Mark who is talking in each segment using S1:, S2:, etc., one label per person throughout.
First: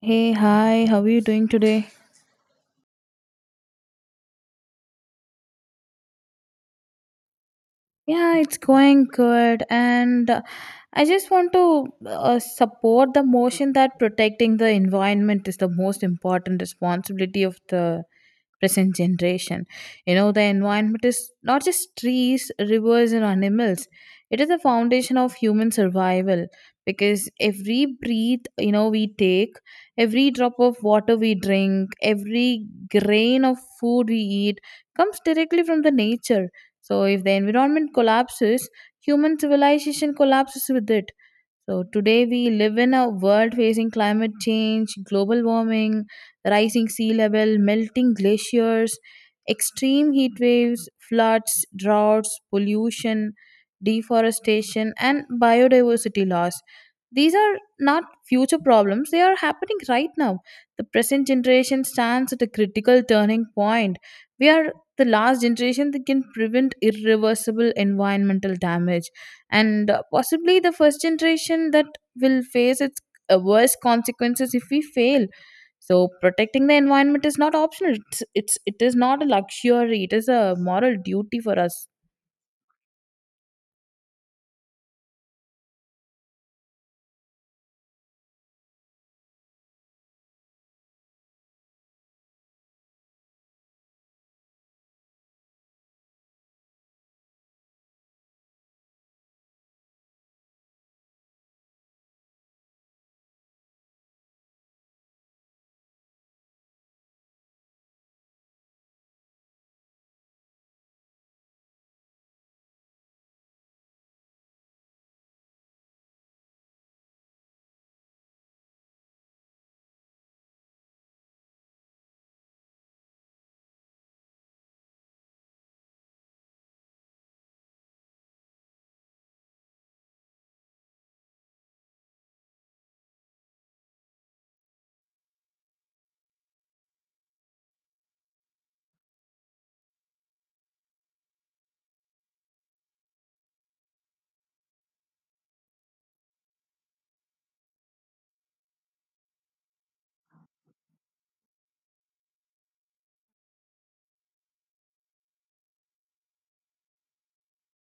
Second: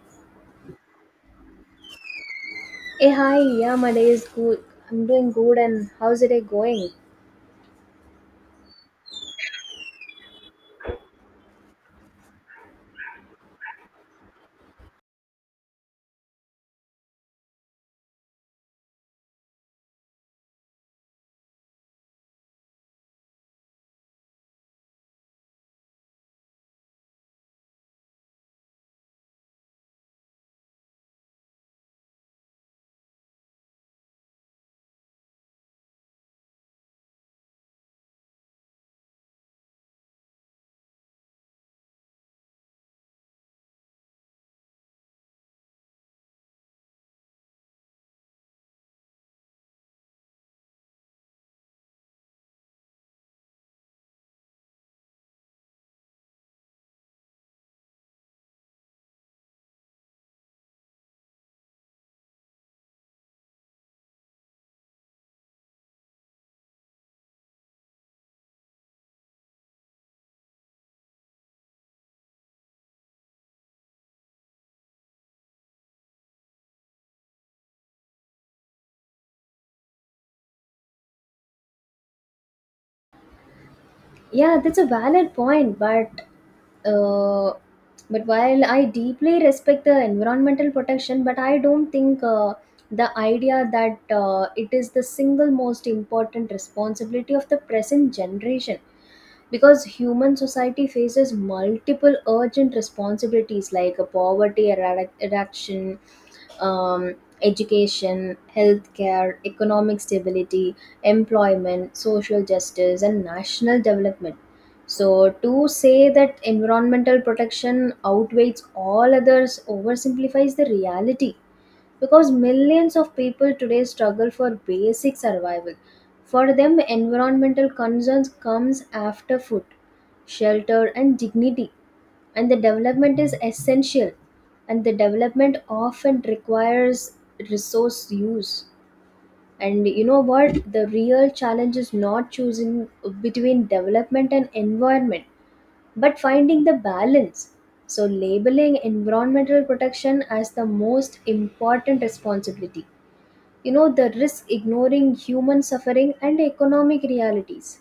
S1: Hey, hi, how are you doing today?
S2: Hey, hi, yeah, my day is good. I'm doing good, and how's the day going?
S1: Yeah, it's going good, and I just want to support the motion that protecting the environment is the most important responsibility of the present generation. You know, the environment is not just trees, rivers, and animals, it is the foundation of human survival because every breath we take, every drop of water we drink, every grain of food we eat comes directly from the nature. So, if the environment collapses, human civilization collapses with it. So today we live in a world facing climate change, global warming, rising sea level, melting glaciers, extreme heat waves, floods, droughts, pollution, deforestation and biodiversity loss. These are not future problems, they are happening right now. The present generation stands at a critical turning point. We are the last generation that can prevent irreversible environmental damage and possibly the first generation that will face its worst consequences if we fail. So protecting the environment is not optional, it's it is not a luxury, it is a moral duty for us.
S2: Yeah, that's a valid point, but uh, but while I deeply respect the environmental protection, but I don't think the idea that it is the single most important responsibility of the present generation, because human society faces multiple urgent responsibilities like a eradication, um, education, healthcare, economic stability, employment, social justice, and national development. So, to say that environmental protection outweighs all others oversimplifies the reality, because millions of people today struggle for basic survival. For them, environmental concerns comes after food, shelter, and dignity. And the development is essential, and the development often requires resource use. And you know what? The real challenge is not choosing between development and environment, but finding the balance. So, labeling environmental protection as the most important responsibility, you know, the risk ignoring human suffering and economic realities.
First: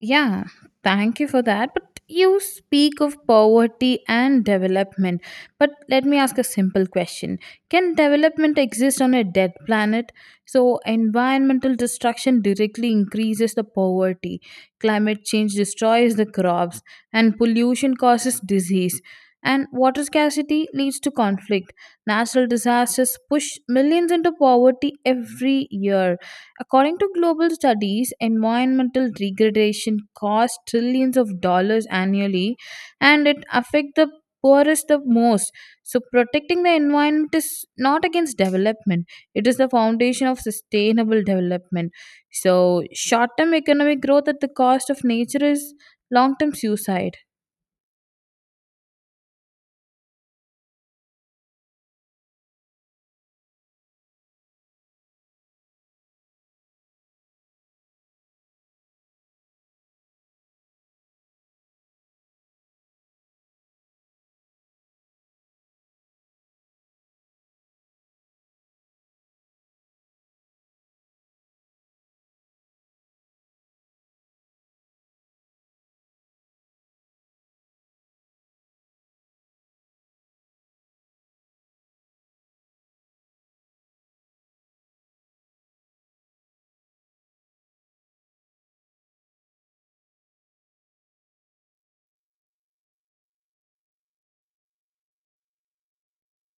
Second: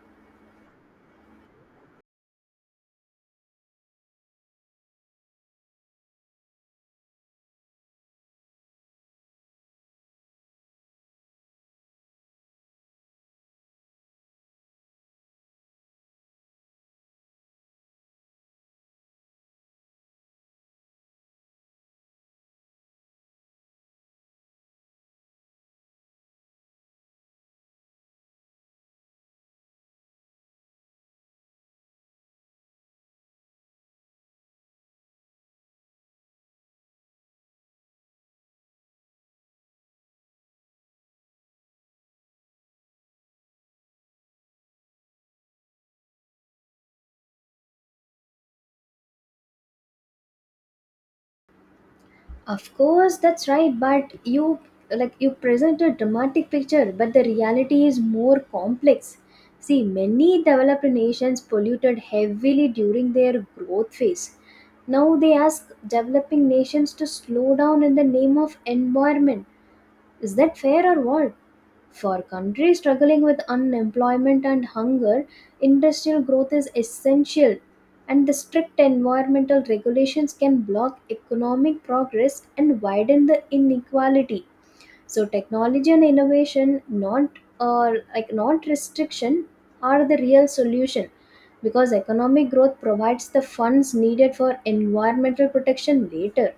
S1: Yeah, thank you for that. But you speak of poverty and development. But let me ask a simple question. Can development exist on a dead planet? So, environmental destruction directly increases the poverty, climate change destroys the crops, and pollution causes disease. And water scarcity leads to conflict. Natural disasters push millions into poverty every year. According to global studies, environmental degradation costs trillions of dollars annually and it affects the poorest the most. So protecting the environment is not against development. It is the foundation of sustainable development. So short-term economic growth at the cost of nature is long-term suicide.
S2: Of course, that's right, but you like you present a dramatic picture, but the reality is more complex. See, many developed nations polluted heavily during their growth phase. Now they ask developing nations to slow down in the name of environment. Is that fair or what? For countries struggling with unemployment and hunger, industrial growth is essential, and the strict environmental regulations can block economic progress and widen the inequality. So, technology and innovation, not restriction, are the real solution, because economic growth provides the funds needed for environmental protection later.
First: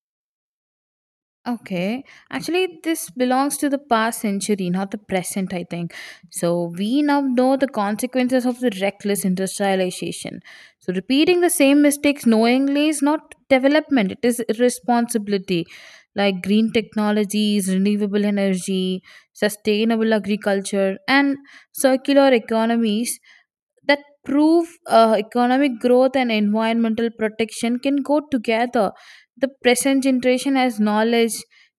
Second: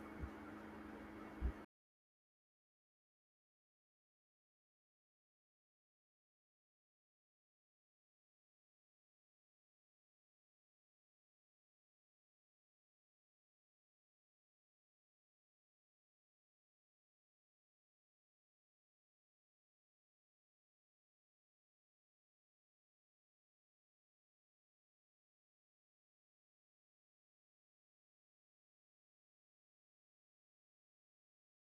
S1: Okay, actually, this belongs to the past century, not the present, I think. So, we now know the consequences of the reckless industrialization. So, repeating the same mistakes knowingly is not development, it is irresponsibility. Like green technologies, renewable energy, sustainable agriculture, and circular economies that prove economic growth and environmental protection can go together. The present generation has knowledge,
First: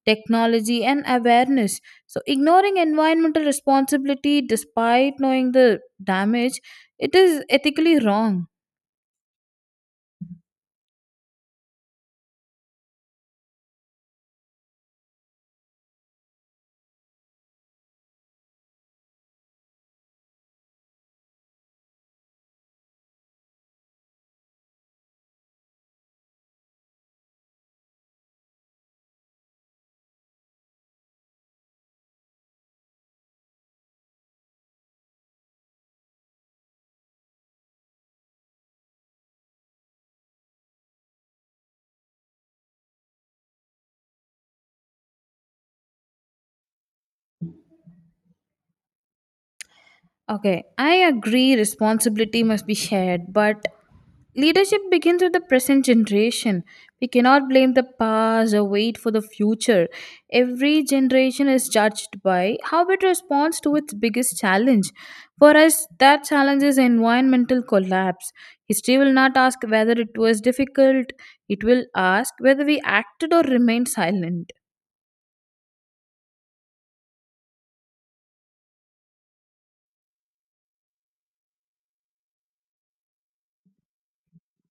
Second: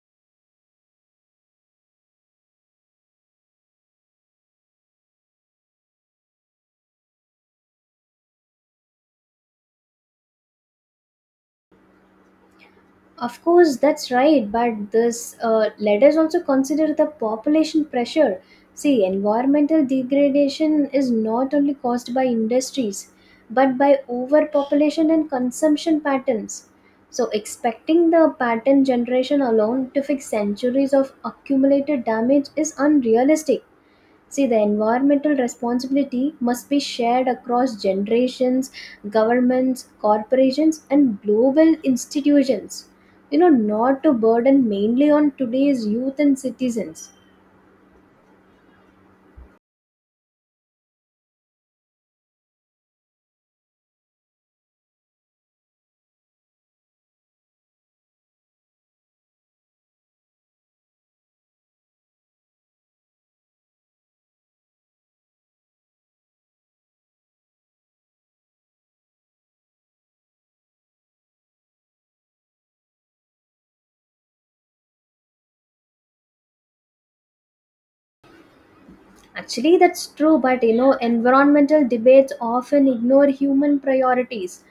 S1: technology, and awareness. So, ignoring environmental responsibility despite knowing the damage, it is ethically wrong.
S2: Of course, that's right. But this let us also consider the population pressure. See, environmental degradation is not only caused by industries, but by overpopulation and consumption patterns. So, expecting the pattern generation alone to fix centuries of accumulated damage is unrealistic. See, the environmental responsibility must be shared across generations, governments, corporations, and global institutions. You know, not to burden mainly on today's youth and citizens.
S1: Okay, I agree responsibility must be shared, but leadership begins with the present generation. We cannot blame the past or wait for the future. Every generation is judged by how it responds to its biggest challenge. For us, that challenge is environmental collapse. History will not ask whether it was difficult, it will ask whether we acted or remained silent.
S2: Actually, that's true, but you know, environmental debates often ignore human priorities.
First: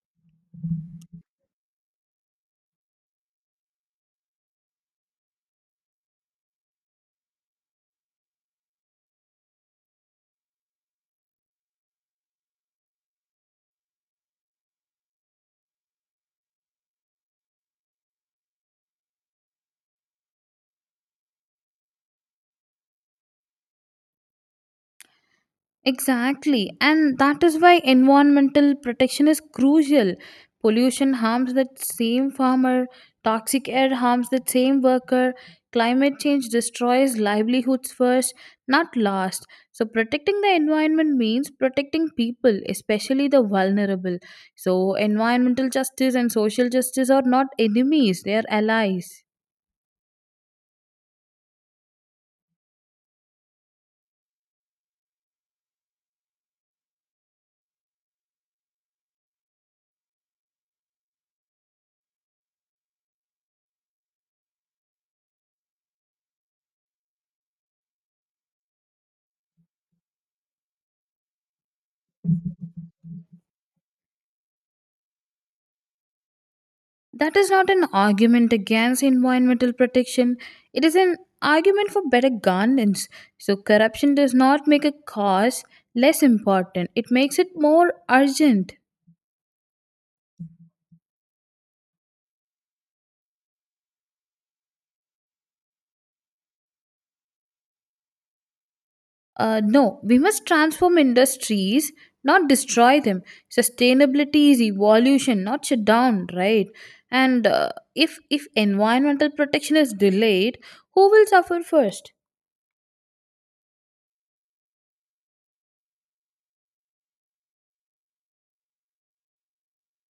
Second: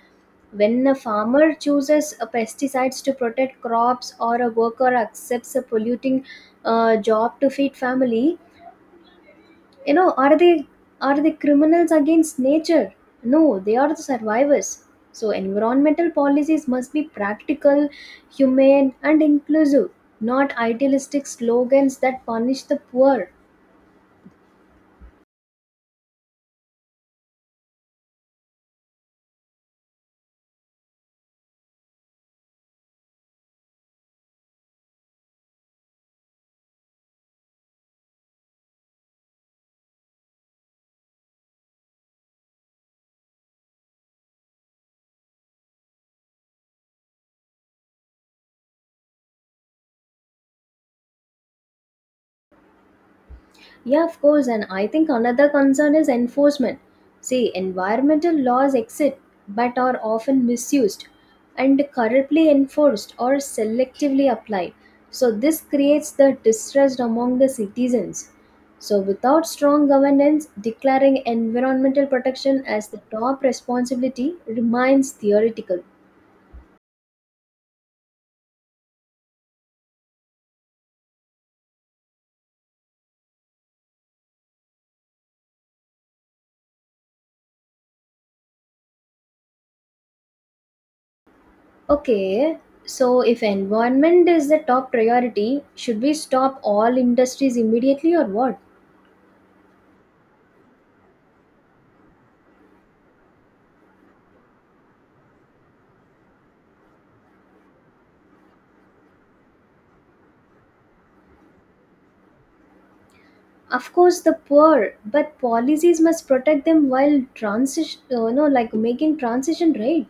S2: When a farmer chooses a pesticides to protect crops or a worker accepts a polluting job to feed family, you know, are they criminals against nature? No, they are the survivors. So environmental policies must be practical, humane, and inclusive, not idealistic slogans that punish the poor.
S1: Exactly, and that is why environmental protection is crucial. Pollution harms that same farmer, toxic air harms that same worker, climate change destroys livelihoods first, not last. So, protecting the environment means protecting people, especially the vulnerable. So, environmental justice and social justice are not enemies, they are allies.
S2: Yeah, of course. And I think another concern is enforcement. See, environmental laws exist but are often misused and corruptly enforced or selectively applied. So, this creates the distrust among the citizens. So, without strong governance, declaring environmental protection as the top responsibility remains theoretical.
S1: That is not an argument against environmental protection. It is an argument for better governance. So, corruption does not make a cause less important, it makes it more urgent.
S2: Okay, so if environment is the top priority, should we stop all industries immediately or what?
S1: No, we must transform industries, not destroy them. Sustainability is evolution, not shutdown, right? And if environmental protection is delayed, who will suffer first?
S2: Of course the poor, but policies must protect them while transition, you know, like making transition right.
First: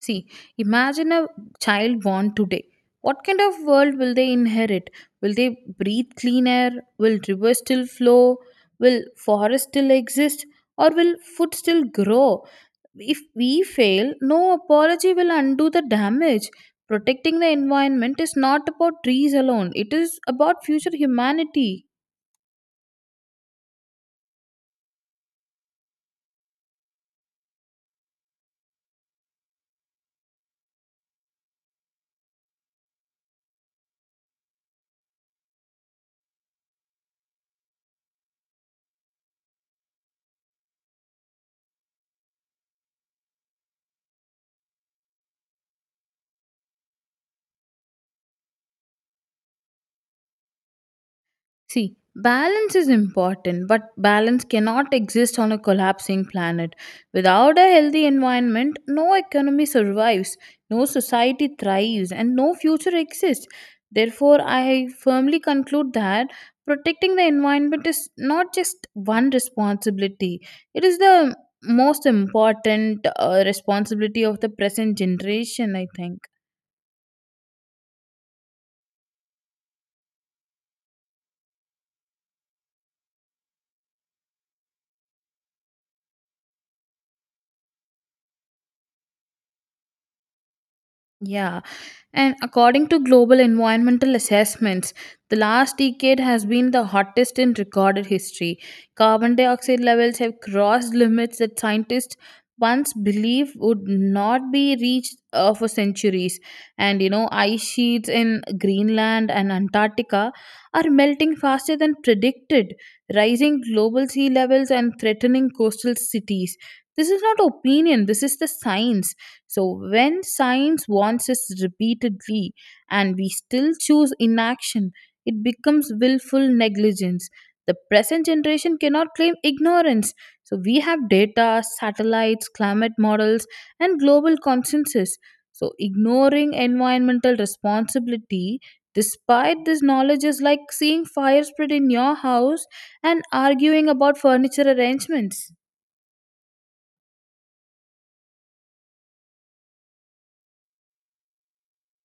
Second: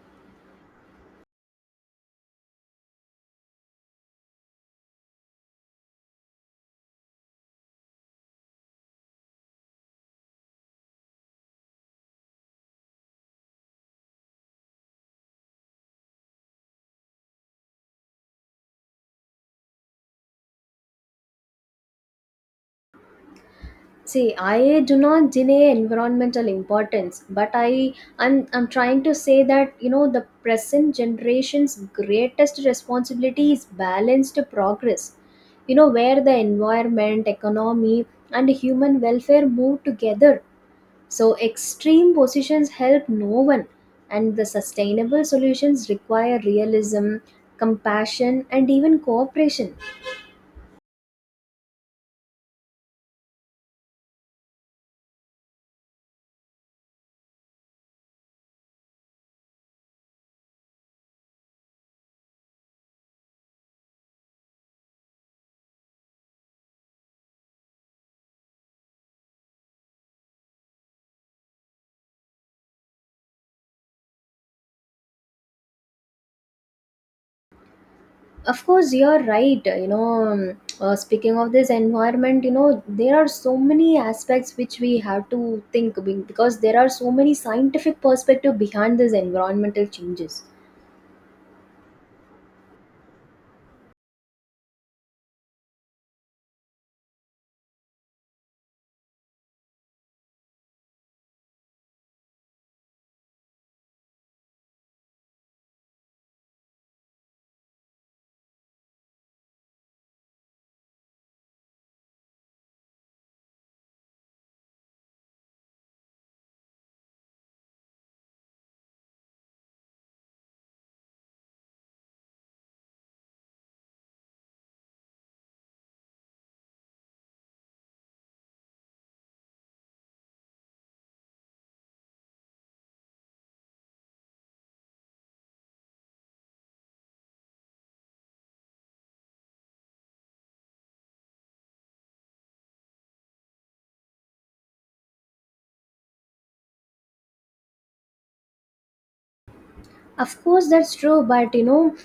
S1: See, imagine a child born today. What kind of world will they inherit? Will they breathe clean air? Will rivers still flow? Will forests still exist? Or will food still grow? If we fail, no apology will undo the damage. Protecting the environment is not about trees alone, it is about future humanity.
S2: See, I do not deny environmental importance, but I'm trying to say that, you know, the present generation's greatest responsibility is balanced progress, you know, where the environment, economy, and human welfare move together. So, extreme positions help no one, and the sustainable solutions require realism, compassion, and even cooperation.
S1: See, balance is important, but balance cannot exist on a collapsing planet. Without a healthy environment, no economy survives, no society thrives, and no future exists. Therefore, I firmly conclude that protecting the environment is not just one responsibility, it is the most important responsibility of the present generation, I think.
S2: Of course, you're right. You know, speaking of this environment, you know, there are so many aspects which we have to because there are so many scientific perspective behind these environmental changes.
S1: Yeah, and according to global environmental assessments, the last decade has been the hottest in recorded history. Carbon dioxide levels have crossed limits that scientists once believed would not be reached for centuries. And you know, ice sheets in Greenland and Antarctica are melting faster than predicted, rising global sea levels and threatening coastal cities. This is not opinion, this is the science. So, when science warns us repeatedly and we still choose inaction, it becomes willful negligence. The present generation cannot claim ignorance. So, we have data, satellites, climate models, and global consensus. So, ignoring environmental responsibility despite this knowledge is like seeing fire spread in your house and arguing about furniture arrangements.
S2: Of course, that's true, but you know,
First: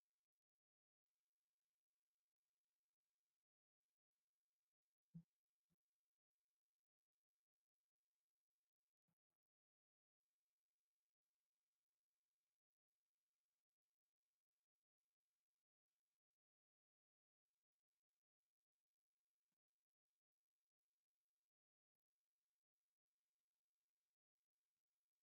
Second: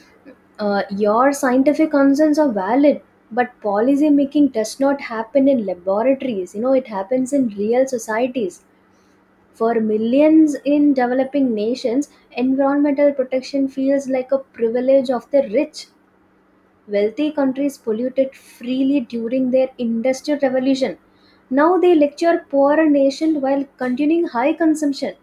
S2: your scientific concerns are valid, but policy making does not happen in laboratories. You know, it happens in real societies. For millions in developing nations, environmental protection feels like a privilege of the rich. Wealthy countries polluted freely during their industrial revolution. Now they lecture poorer nations while continuing high consumption.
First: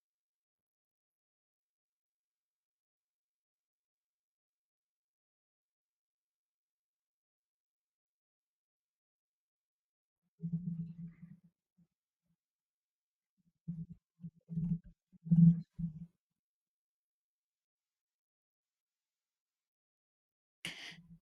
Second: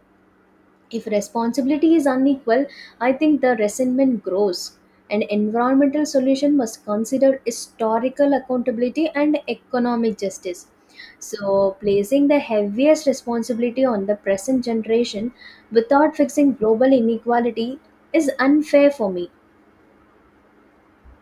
S2: If responsibility is unequal, I think the resentment grows. An environmental solution must consider historical accountability and economic justice. So, placing the heaviest responsibility on the present generation without fixing global inequality is unfair for me.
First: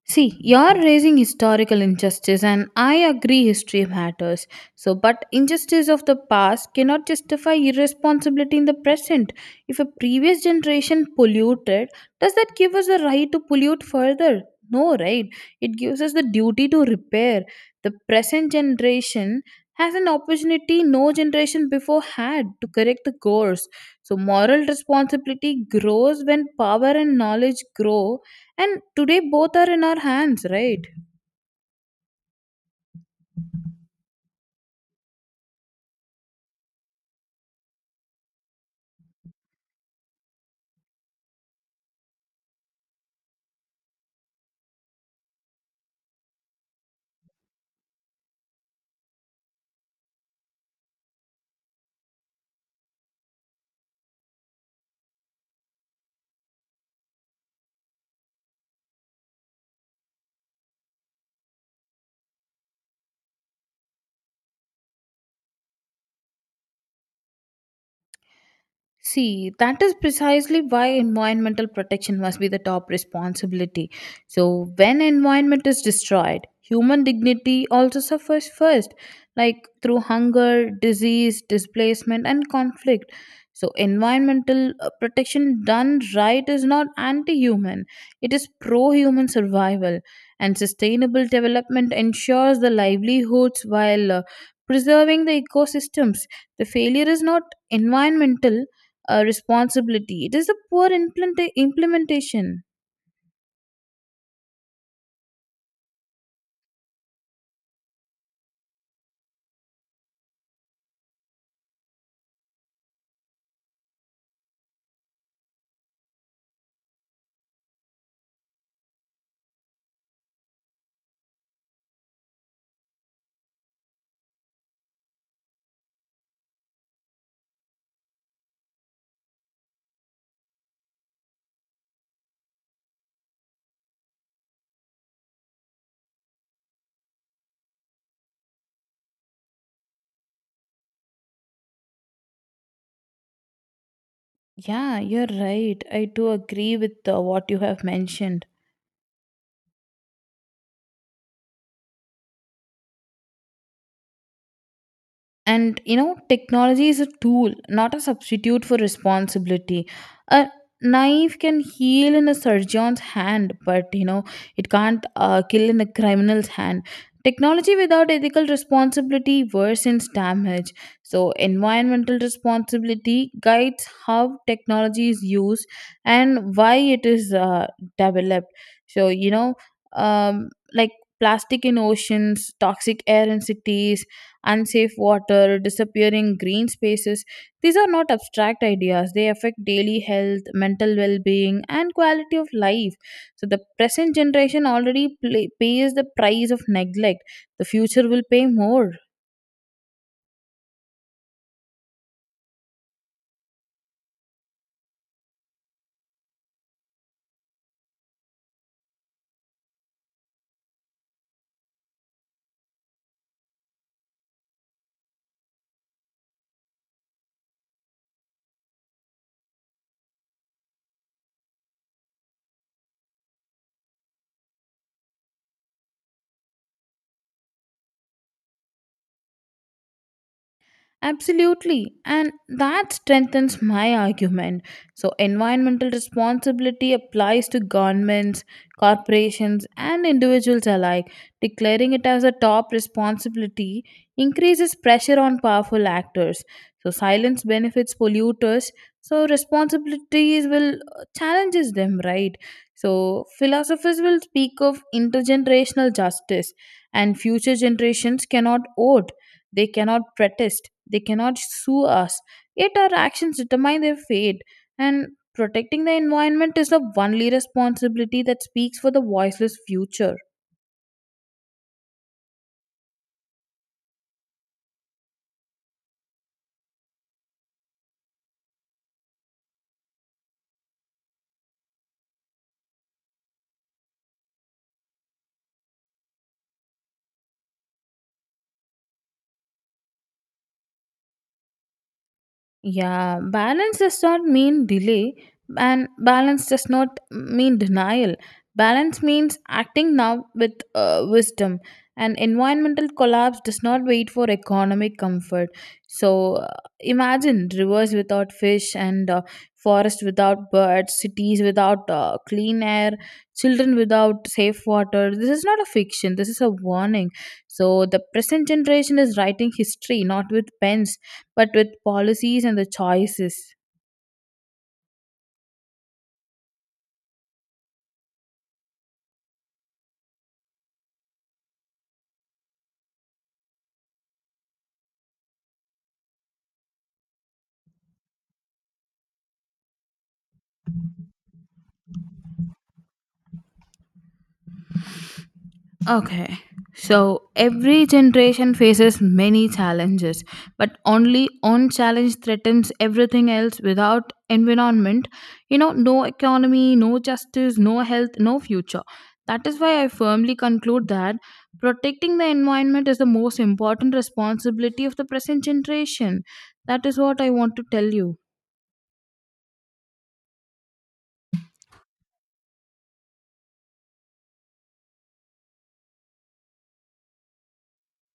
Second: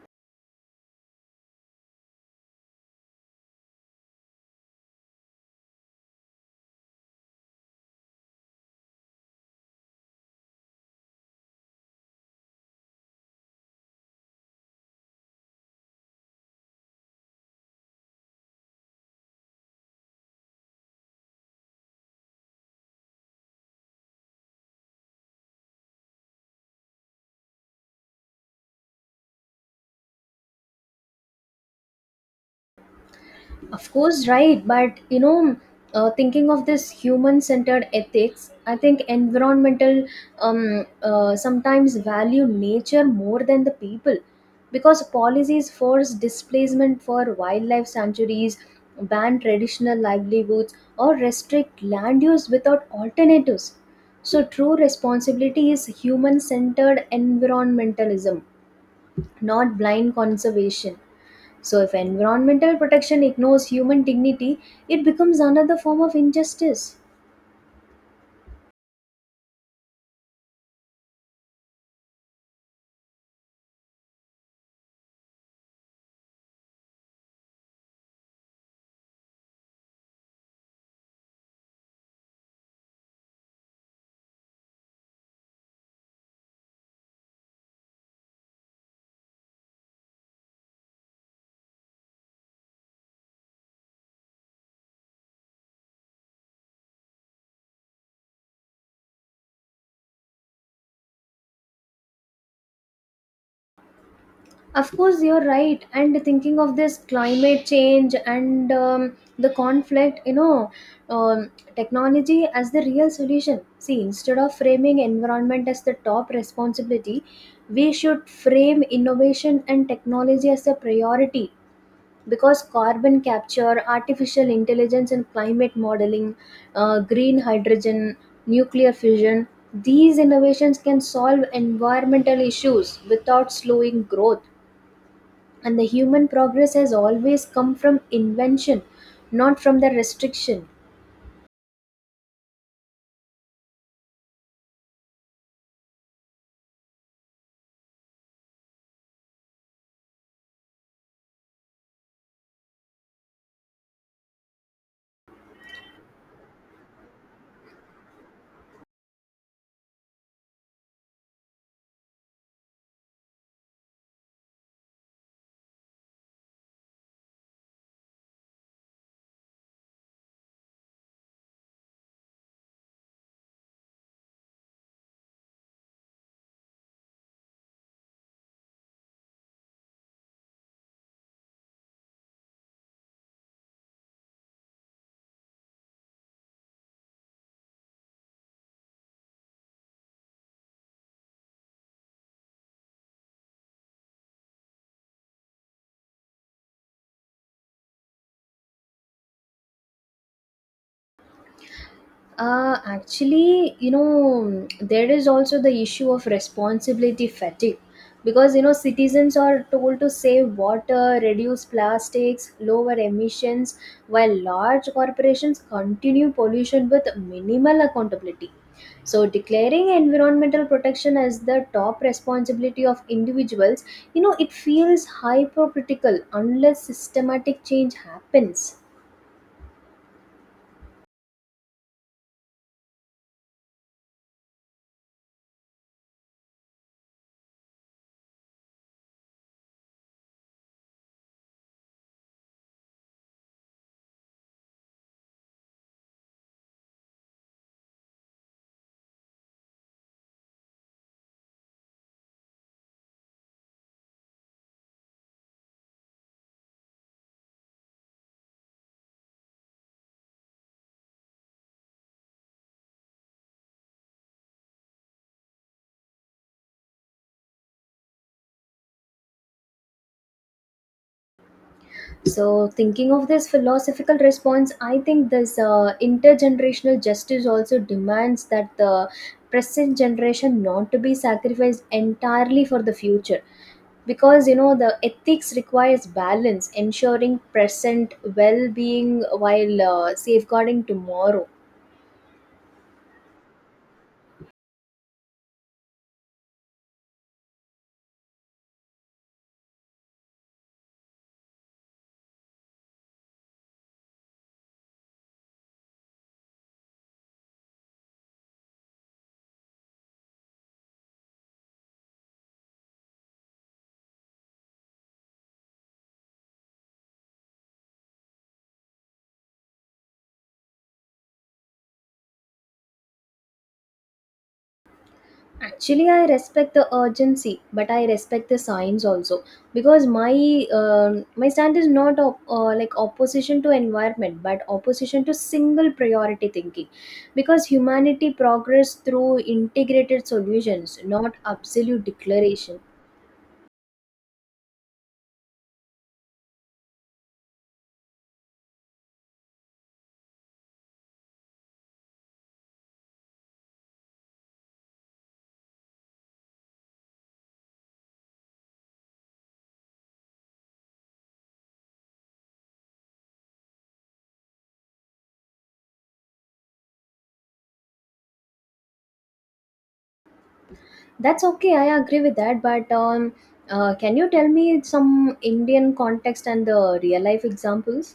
S1: See, you're raising historical injustice, and I agree history matters. So, but injustice of the past cannot justify irresponsibility in the present. If a previous generation polluted, does that give us the right to pollute further? No, right? It gives us the duty to repair. The present generation has an opportunity no generation before had to correct the course. So, moral responsibility grows when power and knowledge grow, and today both are in our hands, right?
S2: Of course, right. But you know, thinking of this human-centered ethics, I think environmental sometimes value nature more than the people, because policies force displacement for wildlife sanctuaries, ban traditional livelihoods, or restrict land use without alternatives. So, true responsibility is human-centered environmentalism, not blind conservation. So, if environmental protection ignores human dignity, it becomes another form of injustice.
S1: See, that is precisely why environmental protection must be the top responsibility. So, when environment is destroyed, human dignity also suffers first, like through hunger, disease, displacement, and conflict. So, environmental protection done right is not anti human, it is pro human survival. And sustainable development ensures the livelihoods while preserving the ecosystems. The failure is not environmental responsibility. It is the poor implementation.
S2: Of course, you're right. And thinking of this climate change and the conflict, you know, technology as the real solution. See, instead of framing environment as the top responsibility, we should frame innovation and technology as a priority, because carbon capture, artificial intelligence, and climate modeling, green hydrogen, nuclear fusion, these innovations can solve environmental issues without slowing growth. And the human progress has always come from invention, not from the restriction.
S1: Yeah, you're right. I do agree with what you have mentioned. And you know, technology is a tool, not a substitute for responsibility. A knife can heal in a surgeon's hand, but you know, it can't kill in a criminal's hand. Technology without ethical responsibility worsens damage. So environmental responsibility guides how technology is used and why it is developed. So um, like plastic in oceans, toxic air in cities, unsafe water, disappearing green spaces. These are not abstract ideas, they affect daily health, mental well being, and quality of life. So, the present generation already pays the price of neglect, the future will pay more.
S2: Actually, you know, there is also the issue of responsibility fatigue, because you know citizens are told to save water, reduce plastics, lower emissions, while large corporations continue pollution with minimal accountability. So, declaring environmental protection as the top responsibility of individuals, you know, it feels hypocritical unless systematic change happens.
S1: Absolutely, and that strengthens my argument. So, environmental responsibility applies to governments, corporations, and individuals alike. Declaring it as a top responsibility increases pressure on powerful actors. So, silence benefits polluters, so, responsibilities will challenges them, right? So, philosophers will speak of intergenerational justice, and future generations cannot owe, they cannot protest, they cannot sue us. Yet our actions determine their fate. And protecting the environment is the only responsibility that speaks for the voiceless future.
S2: So, thinking of this philosophical response, I think this intergenerational justice also demands that the present generation not to be sacrificed entirely for the future, because you know the ethics requires balance, ensuring present well-being while safeguarding tomorrow.
S1: Yeah, balance does not mean delay, and balance does not mean denial. Balance means acting now with wisdom. And environmental collapse does not wait for economic comfort. So imagine rivers without fish, and forests without birds, cities without clean air, children without safe water. This is not a fiction, this is a warning. So the present generation is writing history not with pens but with policies and the choices.
S2: Actually, I respect the urgency, but I respect the science also, because my my stand is not opposition to environment, but opposition to single priority thinking, because humanity progress through integrated solutions, not absolute declaration.
S1: Okay, so every generation faces many challenges, but only one challenge threatens everything else without environment. You know, no economy, no justice, no health, no future. That is why I firmly conclude that protecting the environment is the most important responsibility of the present generation. That is what I want to tell you.
S2: That's okay. I agree with that, but can you tell me some Indian context and the real life examples?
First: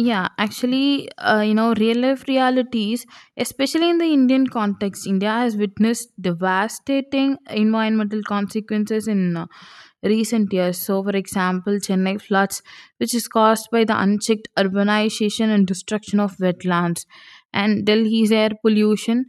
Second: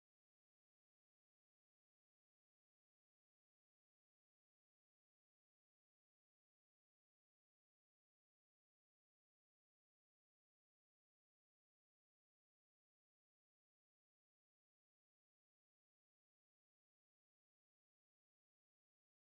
S1: Yeah, actually, you know, real life realities, especially in the Indian context, India has witnessed devastating environmental consequences in recent years. So, for example, Chennai floods, which is caused by the unchecked urbanization and destruction of wetlands, and Delhi's air pollution,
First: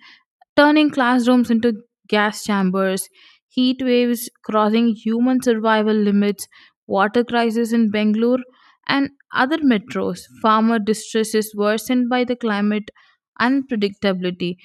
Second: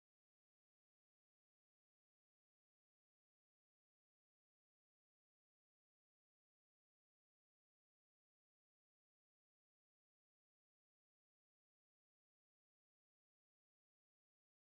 S1: turning classrooms into gas chambers, heat waves crossing human survival limits, water crisis in Bangalore and other metros, farmer distress is worsened by the climate unpredictability.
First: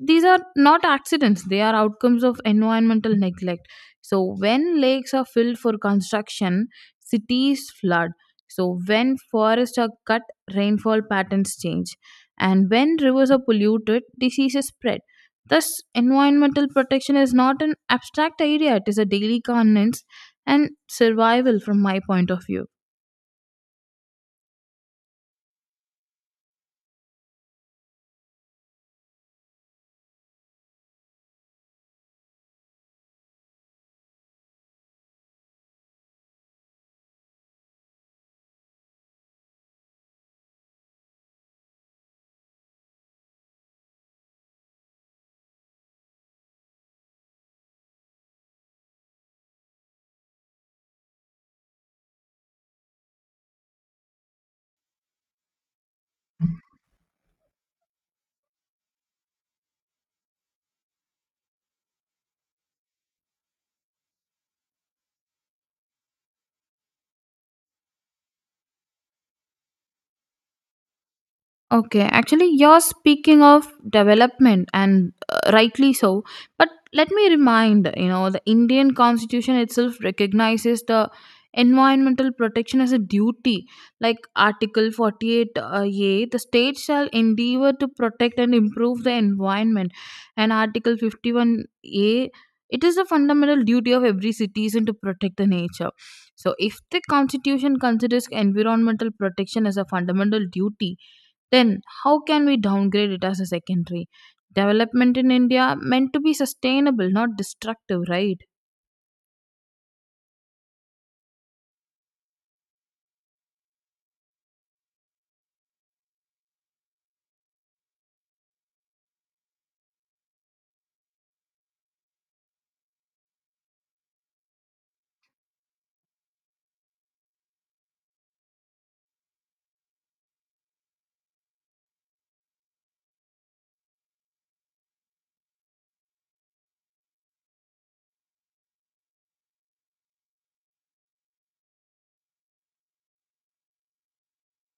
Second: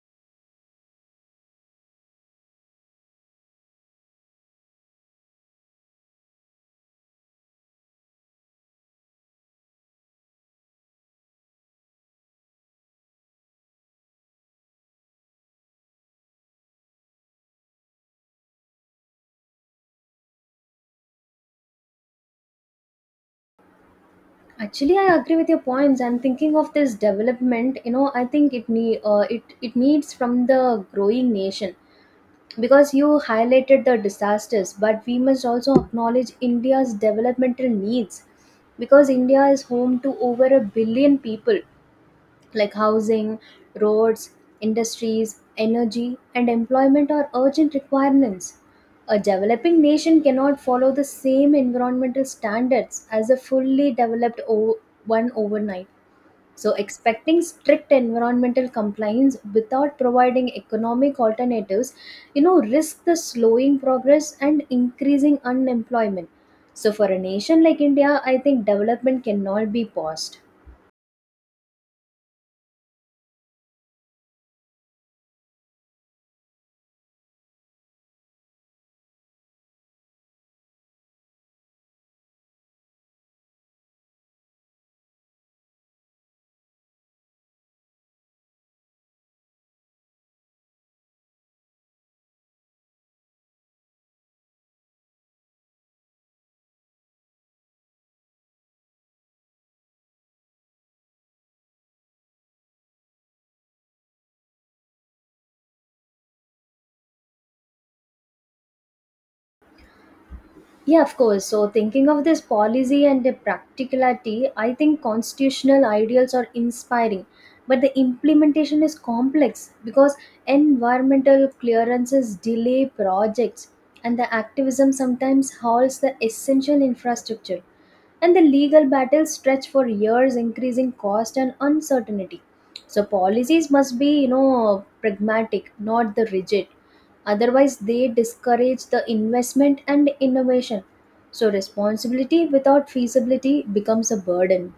S1: These are not accidents, they are outcomes of environmental neglect. So when lakes are filled for construction, cities flood. So when forests are cut, rainfall patterns change. And when rivers are polluted, diseases spread. Thus environmental protection is not an abstract idea, it is a daily governance and survival from my point of view.
S2: Actually, I agree with your points. I'm thinking of this development. You know, I think it needs from the growing nation, because you highlighted the disasters, but we must also acknowledge India's developmental needs, because India is home to over a billion people, like housing, roads, industries, energy, and employment are urgent requirements. A developing nation cannot follow the same environmental standards as a fully one overnight. So, expecting strict environmental compliance without providing economic alternatives, you know, risk the slowing progress and increasing unemployment. So, for a nation like India, I think development cannot be paused.
S1: Okay, actually, you're speaking of development, and rightly so. But let me remind you know, the Indian Constitution itself recognizes the environmental protection as a duty. Like Article 48 A, the state shall endeavor to protect and improve the environment. And Article 51 A, it is a fundamental duty of every citizen to protect the nature. So, if the Constitution considers environmental protection as a fundamental duty, then, how can we downgrade it as a secondary? Development in India meant to be sustainable, not destructive, right?
S2: Yeah, of course. So, thinking of this policy and the practicality, I think constitutional ideals are inspiring, but the implementation is complex, because environmental clearances delay projects, and the activism sometimes halts the essential infrastructure, and the legal battles stretch for years, increasing cost and uncertainty. So policies must be, you know, pragmatic, not the rigid, otherwise they discourage the investment and innovation. So responsibility without feasibility becomes a burden.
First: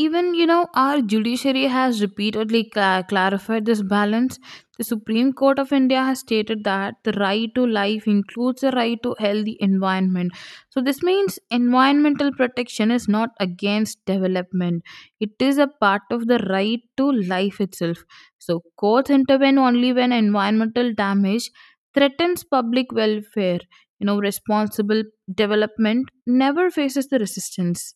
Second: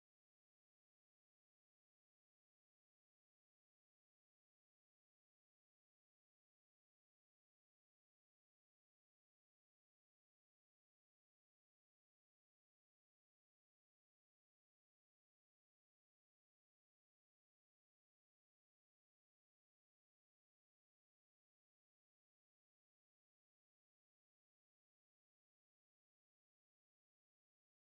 S1: Even, you know, our judiciary has repeatedly clarified this balance. The Supreme Court of India has stated that the right to life includes the right to healthy environment. So this means environmental protection is not against development. It is a part of the right to life itself. So courts intervene only when environmental damage threatens public welfare. You know, responsible development never faces the resistance.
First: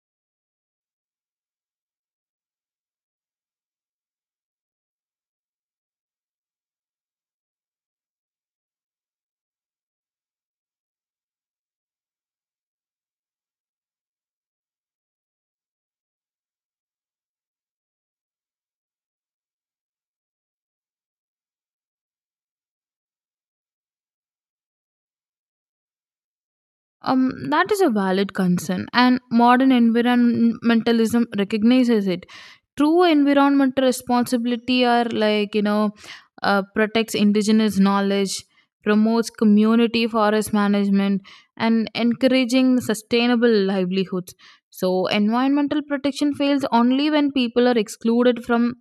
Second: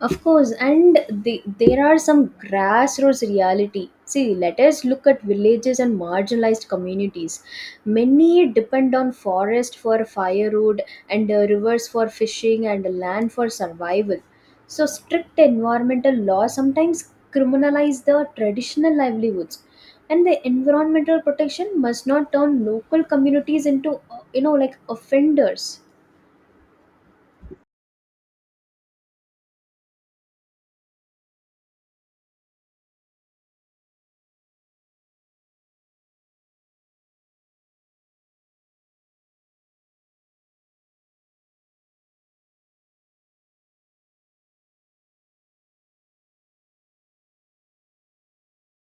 S2: Of course, and the, there are some grassroots reality. See, let us look at villages and marginalized communities. Many depend on forest for firewood and rivers for fishing and land for survival. So strict environmental laws sometimes criminalize the traditional livelihoods. And the environmental protection must not turn local communities into, you know, like offenders.
S1: That is a valid concern, and modern environmentalism recognizes it. True environmental responsibility are protects indigenous knowledge, promotes community forest management, and encouraging sustainable livelihoods. So, environmental protection fails only when people are excluded from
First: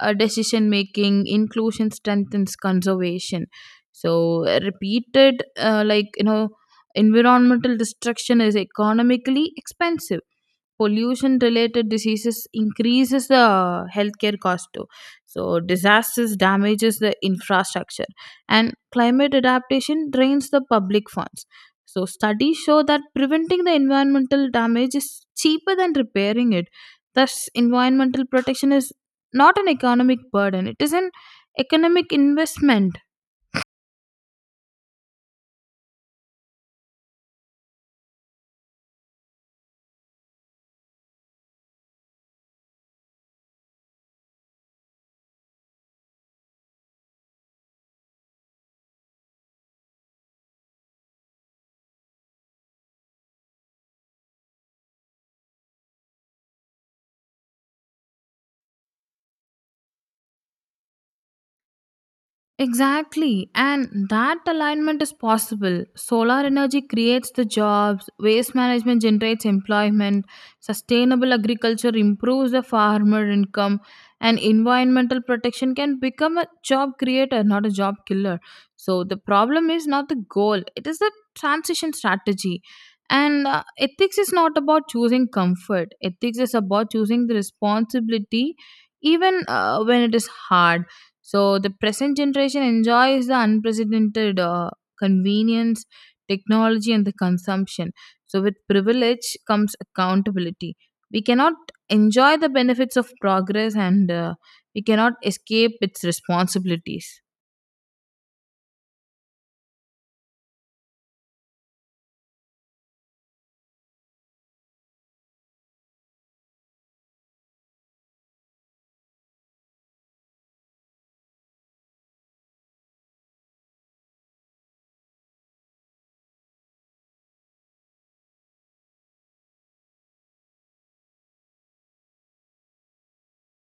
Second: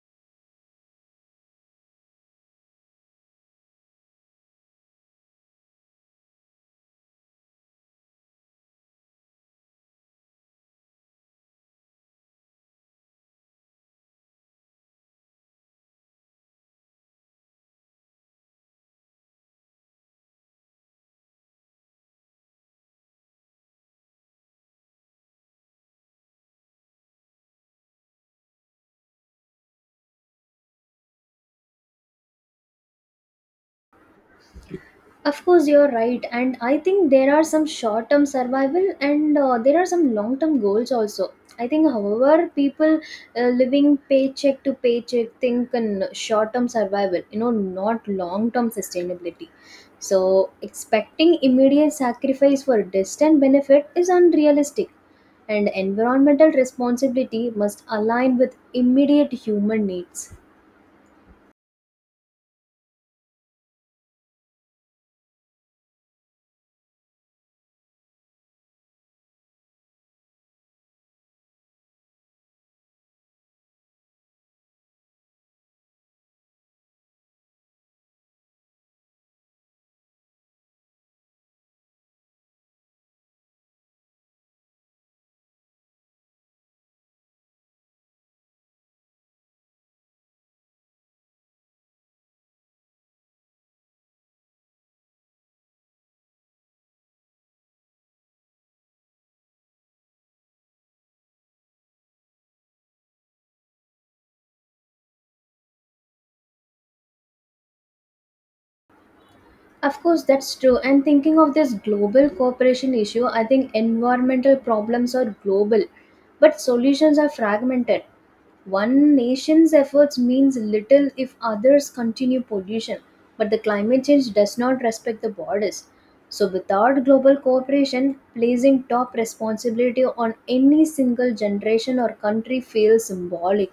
S1: decision making. Inclusion strengthens conservation. So, repeated, like, you know, environmental destruction is economically expensive. Pollution related diseases increases the healthcare cost too. So disasters damages the infrastructure, and climate adaptation drains the public funds. So studies show that preventing the environmental damage is cheaper than repairing it. Thus, environmental protection is not an economic burden, it is an economic investment.
S2: Of course, you're right, and I think there are some short term survival and there are some long term goals also. I think, however, people living paycheck to paycheck think in short term survival, you know, not long term sustainability. So, expecting immediate sacrifice for distant benefit is unrealistic, and environmental responsibility must align with immediate human needs.
S1: Exactly, and that alignment is possible. Solar energy creates the jobs, waste management generates employment, sustainable agriculture improves the farmer income, and environmental protection can become a job creator, not a job killer. So, the problem is not the goal, it is the transition strategy. And ethics is not about choosing comfort, ethics is about choosing the responsibility even when it is hard. So the present generation enjoys the unprecedented convenience, technology, and the consumption. So with privilege comes accountability. We cannot enjoy the benefits of progress, and we cannot escape its responsibilities.
S2: Of course, that's true. And thinking of this global cooperation issue, I think environmental problems are global, but solutions are fragmented. One nation's efforts means little if others continue pollution, but the climate change does not respect the borders. So, without global cooperation, placing top responsibility on any single generation or country feels symbolic.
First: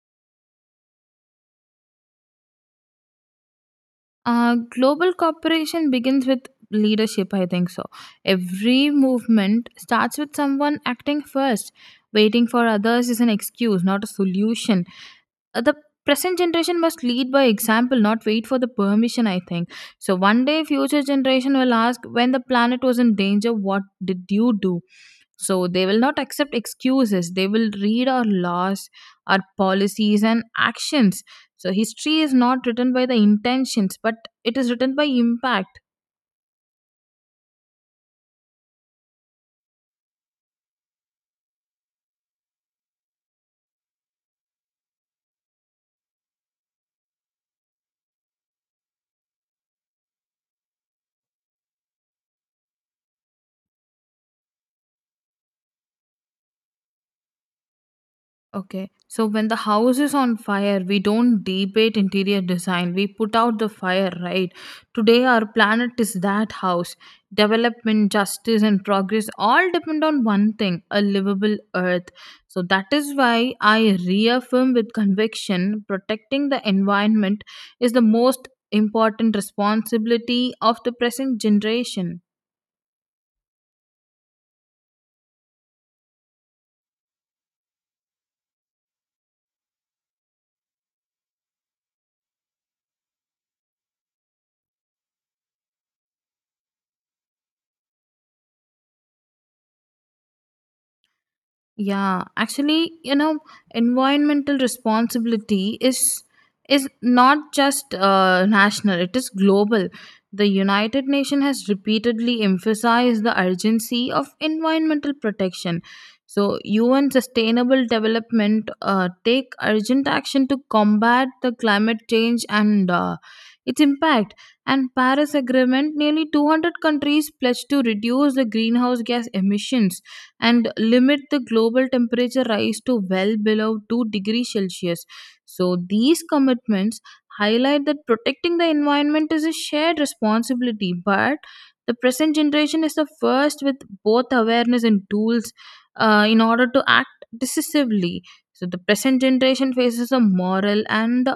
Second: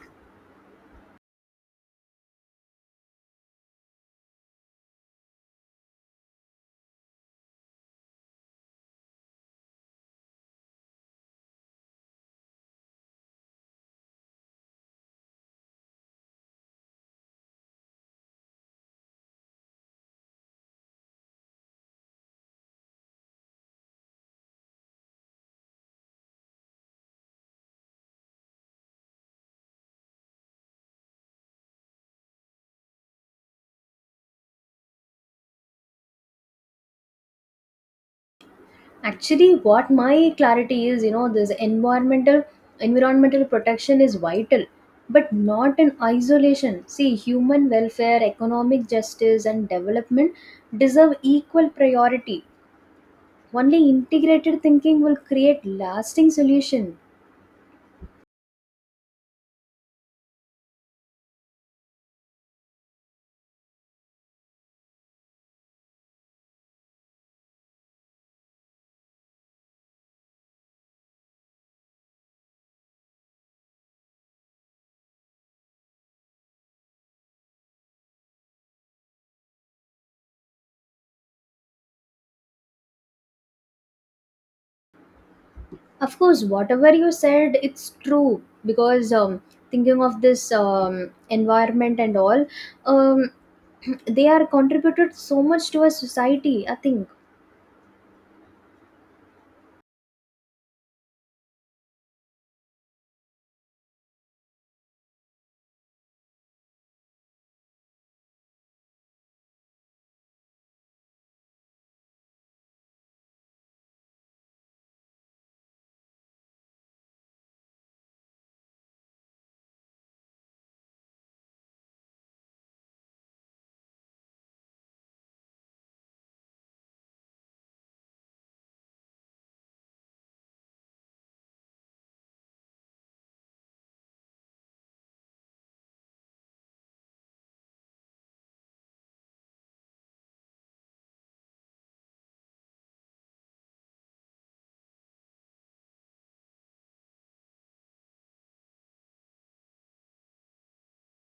S1: Global cooperation begins with leadership, I think so. Every movement starts with someone acting first. Waiting for others is an excuse, not a solution. The present generation must lead by example, not wait for the permission, I think. So one day, future generation will ask, when the planet was in danger, what did you do? So they will not accept excuses. They will read our laws, our policies, and actions. So history is not written by the intentions, but it is written by impact.
S2: Actually, what my clarity is, you know, this environmental protection is vital, but not in isolation. See, human welfare, economic justice, and development deserve equal priority. Only integrated thinking will create lasting solution.
S1: Okay. So when the house is on fire, we don't debate interior design. We put out the fire, right? Today, our planet is that house. Development, justice, and progress all depend on one thing, a livable earth. So that is why I reaffirm with conviction, protecting the environment is the most important responsibility of the present generation.
S2: Of course, whatever you said it's true, because thinking of this environment and all, um, they are contributed so much to a society, I think.
S1: Yeah, actually, you know, environmental responsibility is not just national, it is global. The United Nations has repeatedly emphasized the urgency of environmental protection. So UN sustainable development, take urgent action to combat the climate change and its impact. And Paris agreement, nearly 200 countries pledged to reduce the greenhouse gas emissions and limit the global temperature rise to well below 2 degrees Celsius. So, these commitments highlight that protecting the environment is a shared responsibility, but the present generation is the first with both awareness and tools in order to act decisively. So, the present generation faces a moral and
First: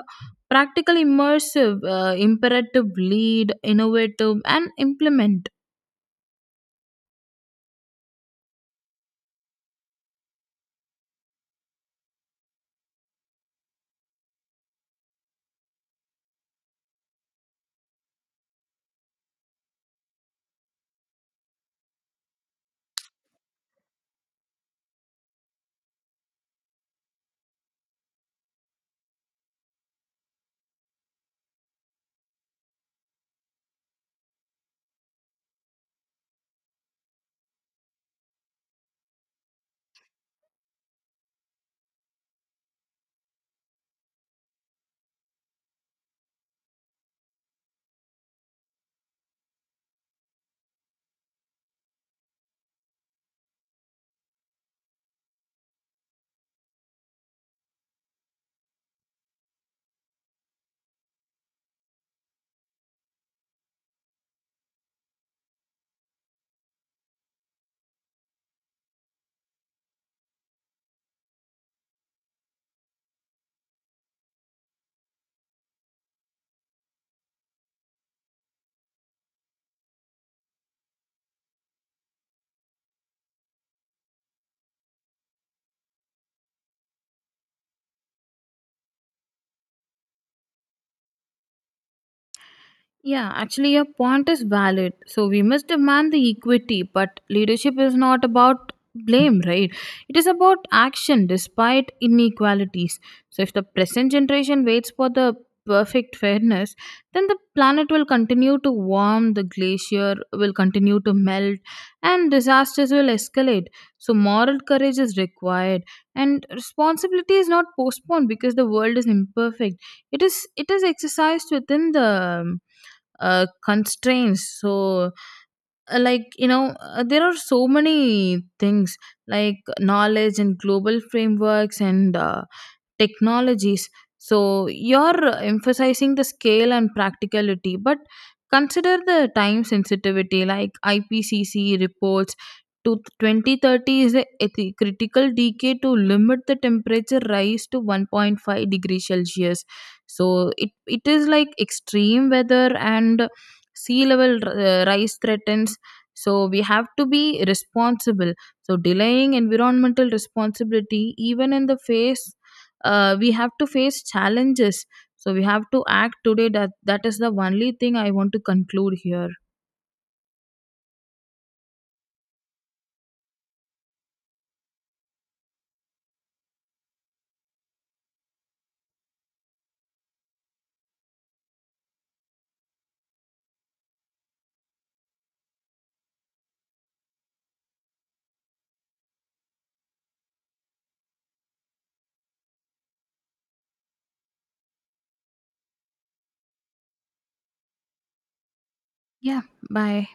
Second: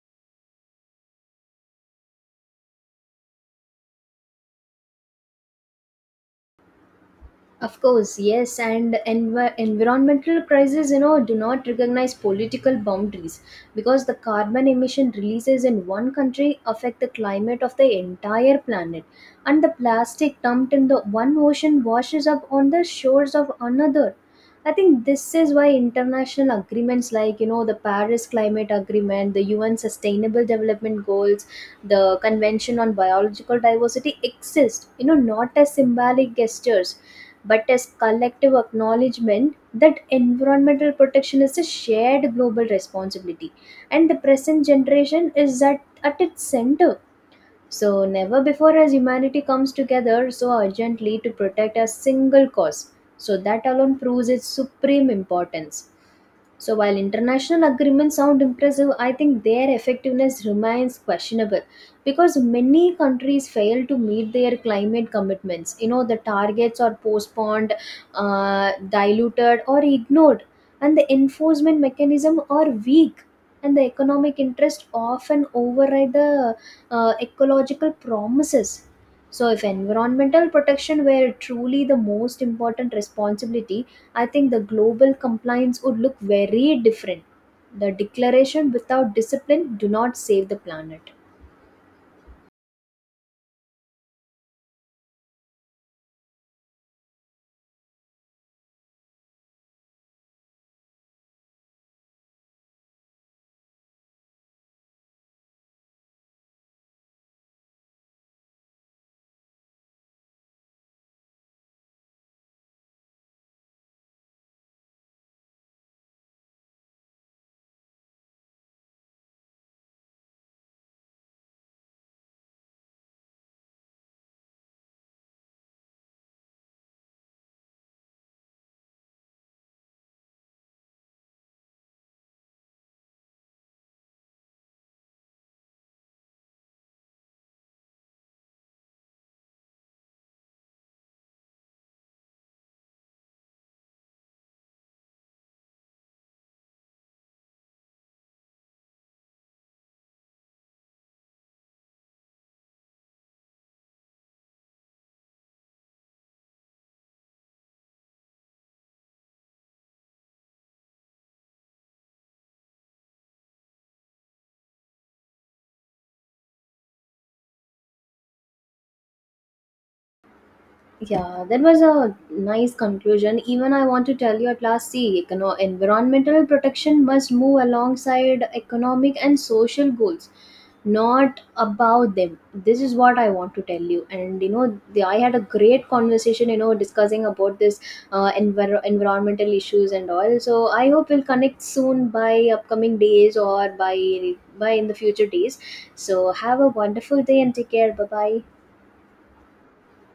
S1: practical immersive imperative, lead innovative and implement.
S2: Of course, yes, and environmental crises, you know, do not recognize political boundaries, because the carbon emission releases in one country affect the climate of the entire planet, and the plastic dumped in the one ocean washes up on the shores of another. I think this is why international agreements like, you know, the Paris Climate Agreement, the UN Sustainable Development Goals, the Convention on Biological Diversity exist, you know, not as symbolic gestures but as collective acknowledgement that environmental protection is a shared global responsibility, and the present generation is at its center. So, never before has humanity comes together so urgently to protect a single cause. So, that alone proves its supreme importance. So while international agreements sound impressive, I think their effectiveness remains questionable, because many countries fail to meet their climate commitments. You know, the targets are postponed, diluted, or ignored, and the enforcement mechanism are weak. And the economic interest often override the ecological promises. So, if environmental protection were truly the most important responsibility, I think the global compliance would look very different. The declaration without discipline do not save the planet.
S1: Yeah, actually, your point is valid. So, we must demand the equity, but leadership is not about blame, right? It is about action despite inequalities. So, if the present generation waits for the perfect fairness, then the planet will continue to warm, the glacier will continue to melt, and disasters will escalate. So, moral courage is required, and responsibility is not postponed because the world is imperfect. It is exercised within the um, constraints. So there are so many things like knowledge and global frameworks and technologies. So you're emphasizing the scale and practicality, but consider the time sensitivity. Like IPCC reports to 2030 is a critical decade to limit the temperature rise to 1.5 degree Celsius. So it is like extreme weather and sea level rise threatens. So we have to be responsible. So delaying environmental responsibility, even in the face, we have to face challenges. So we have to act today. That is the only thing I want to conclude here.
S2: Yeah, that was a nice conclusion. Even I want to tell you at last, see, environmental protection must move alongside economic and social goals, not about them. This is what I want to tell you. And you know, the, I had a great conversation, you know, discussing about this environmental issues and all. So I hope we'll connect soon by upcoming days or by in the future days. So have a wonderful day and take care. Bye bye.
S1: Yeah, bye.